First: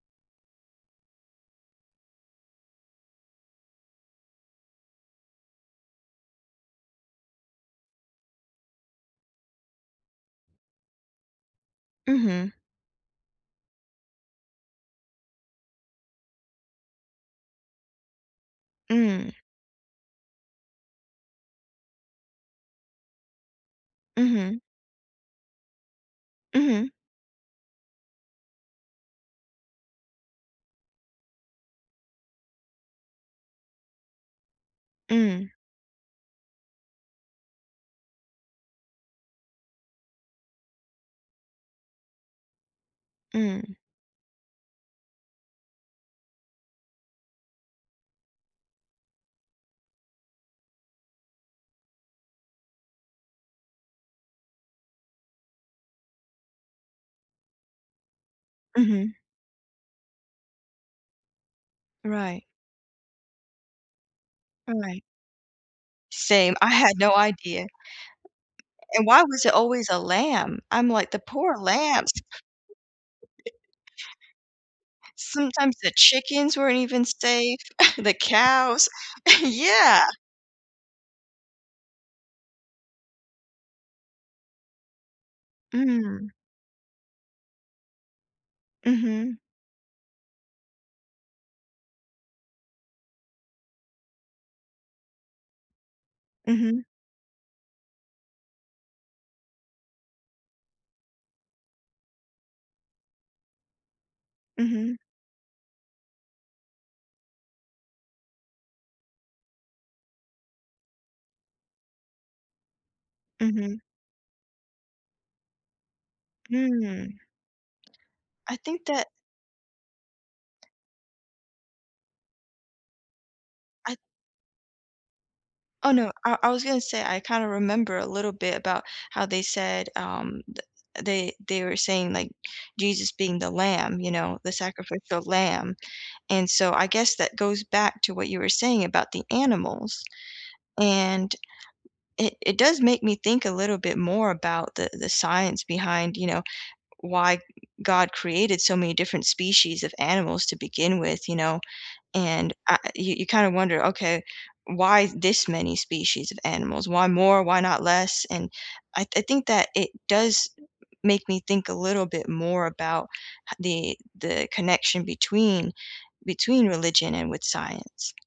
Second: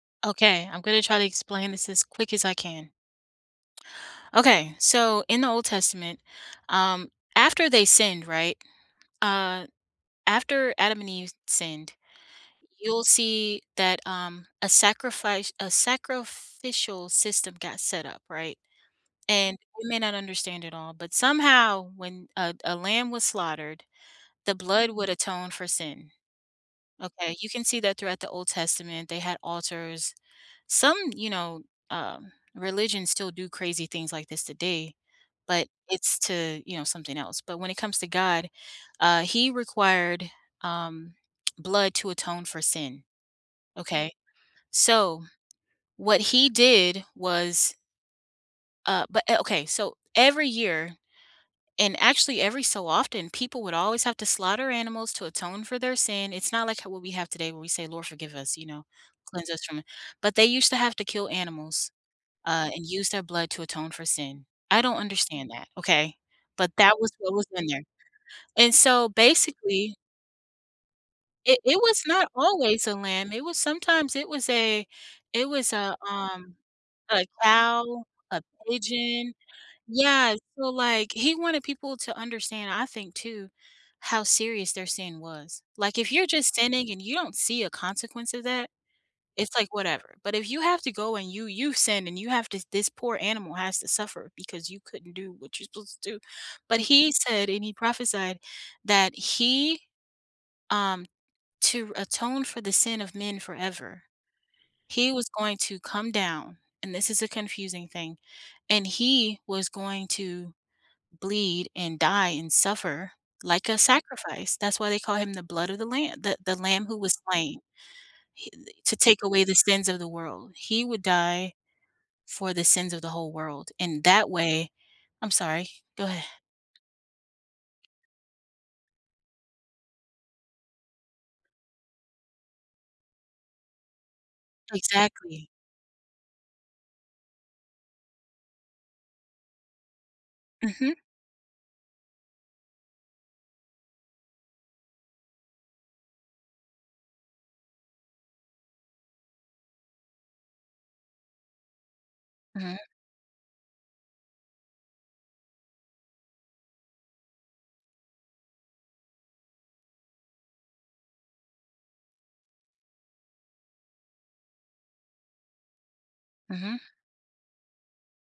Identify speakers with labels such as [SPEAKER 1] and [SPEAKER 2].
[SPEAKER 1] Okay, I'm gonna try to explain this as quick as I can. Okay, so, in the Old Testament, um, after they sinned, right? Uh, after Adam and Eve sinned,
[SPEAKER 2] Mhm.
[SPEAKER 1] you'll see that, um, a sacrifice a sacrificial system got set up, right?
[SPEAKER 2] Mm.
[SPEAKER 1] And, you may not understand it all, but somehow when a a lamb was slaughtered, the
[SPEAKER 2] Mhm.
[SPEAKER 1] blood would atone for sin,
[SPEAKER 2] Mhm.
[SPEAKER 1] okay, you can see that throughout the Old Testament, they had altars, some, you know, uh, religions still do crazy things like this today,
[SPEAKER 2] Mm.
[SPEAKER 1] but it's to you know, something else, but when it comes to god, uh, he required, um, blood to atone for sin.
[SPEAKER 2] Mm.
[SPEAKER 1] Okay, so, what he did was uh, but o okay, so, every year, and actually every so often, people would always have to slaughter animals to atone for their sin, it's not like how what we have today where we say, "Lord, forgive us, you know,
[SPEAKER 2] Mhm.
[SPEAKER 1] cleanse us from it," but they used to have to kill animals,
[SPEAKER 2] Right.
[SPEAKER 1] uh, and use their blood to atone for sin. I don't
[SPEAKER 2] Right.
[SPEAKER 1] understand that, okay?
[SPEAKER 2] Same.
[SPEAKER 1] B
[SPEAKER 2] I
[SPEAKER 1] ut that
[SPEAKER 2] had
[SPEAKER 1] was
[SPEAKER 2] no
[SPEAKER 1] what was
[SPEAKER 2] idea.
[SPEAKER 1] in there. And,
[SPEAKER 2] And
[SPEAKER 1] so,
[SPEAKER 2] why was it always
[SPEAKER 1] basically
[SPEAKER 2] a lamb? I'm like, "The poor
[SPEAKER 1] It it was
[SPEAKER 2] lambs."
[SPEAKER 1] not always a lamb, it was sometimes it was a it was
[SPEAKER 2] Sometimes the
[SPEAKER 1] a, um
[SPEAKER 2] chickens weren't even
[SPEAKER 1] a
[SPEAKER 2] safe.
[SPEAKER 1] cow,
[SPEAKER 2] The
[SPEAKER 1] a
[SPEAKER 2] cows.
[SPEAKER 1] pigeon,
[SPEAKER 2] Yeah.
[SPEAKER 1] yeah, so, like, he wanted people to understand, I think too, how serious their sin was, like, if you're
[SPEAKER 2] Mm.
[SPEAKER 1] just sinning and you don't see a consequence of that,
[SPEAKER 2] Mhm.
[SPEAKER 1] it's like, "Whatever." But if you have to go and you you sin and you have to this poor animal has to suffer because you couldn't do what you're supposed to do, but
[SPEAKER 2] Mhm.
[SPEAKER 1] he said, and he prophesied that he, um to atone for the sin of men forever,
[SPEAKER 2] Mhm.
[SPEAKER 1] he was going to come down, and this is a confusing thing, and he was going to bleed and die and suffer like a
[SPEAKER 2] Mhm.
[SPEAKER 1] sacrifice, that's why they call him the blood of the lamb the the lamb who was
[SPEAKER 2] Mm.
[SPEAKER 1] slain, he
[SPEAKER 2] I
[SPEAKER 1] d
[SPEAKER 2] think
[SPEAKER 1] to
[SPEAKER 2] that
[SPEAKER 1] take away the sins of the world, he would die for the sins of the whole world,
[SPEAKER 2] I
[SPEAKER 1] in that way I'm sorry,
[SPEAKER 2] Oh,
[SPEAKER 1] go
[SPEAKER 2] no,
[SPEAKER 1] ahea
[SPEAKER 2] I I was gonna say I kinda remember a little bit about how they said, um, th they they were saying, like, Jesus being the lamb, you know, the sacrificial
[SPEAKER 1] Exactly.
[SPEAKER 2] lamb, and so I guess that goes back to what you were saying about the animals,
[SPEAKER 1] Mhm.
[SPEAKER 2] and i it does make me think a little bit more about the the science behind, you know, why god created so many different species of animals to begin with, you know, and
[SPEAKER 1] Mhm.
[SPEAKER 2] I you you kind of wonder, "Okay, why this many species of animals, why more, why not less," and I I think that it does make me think a little bit more about h the the connection between between
[SPEAKER 1] Mhm.
[SPEAKER 2] religion and with science.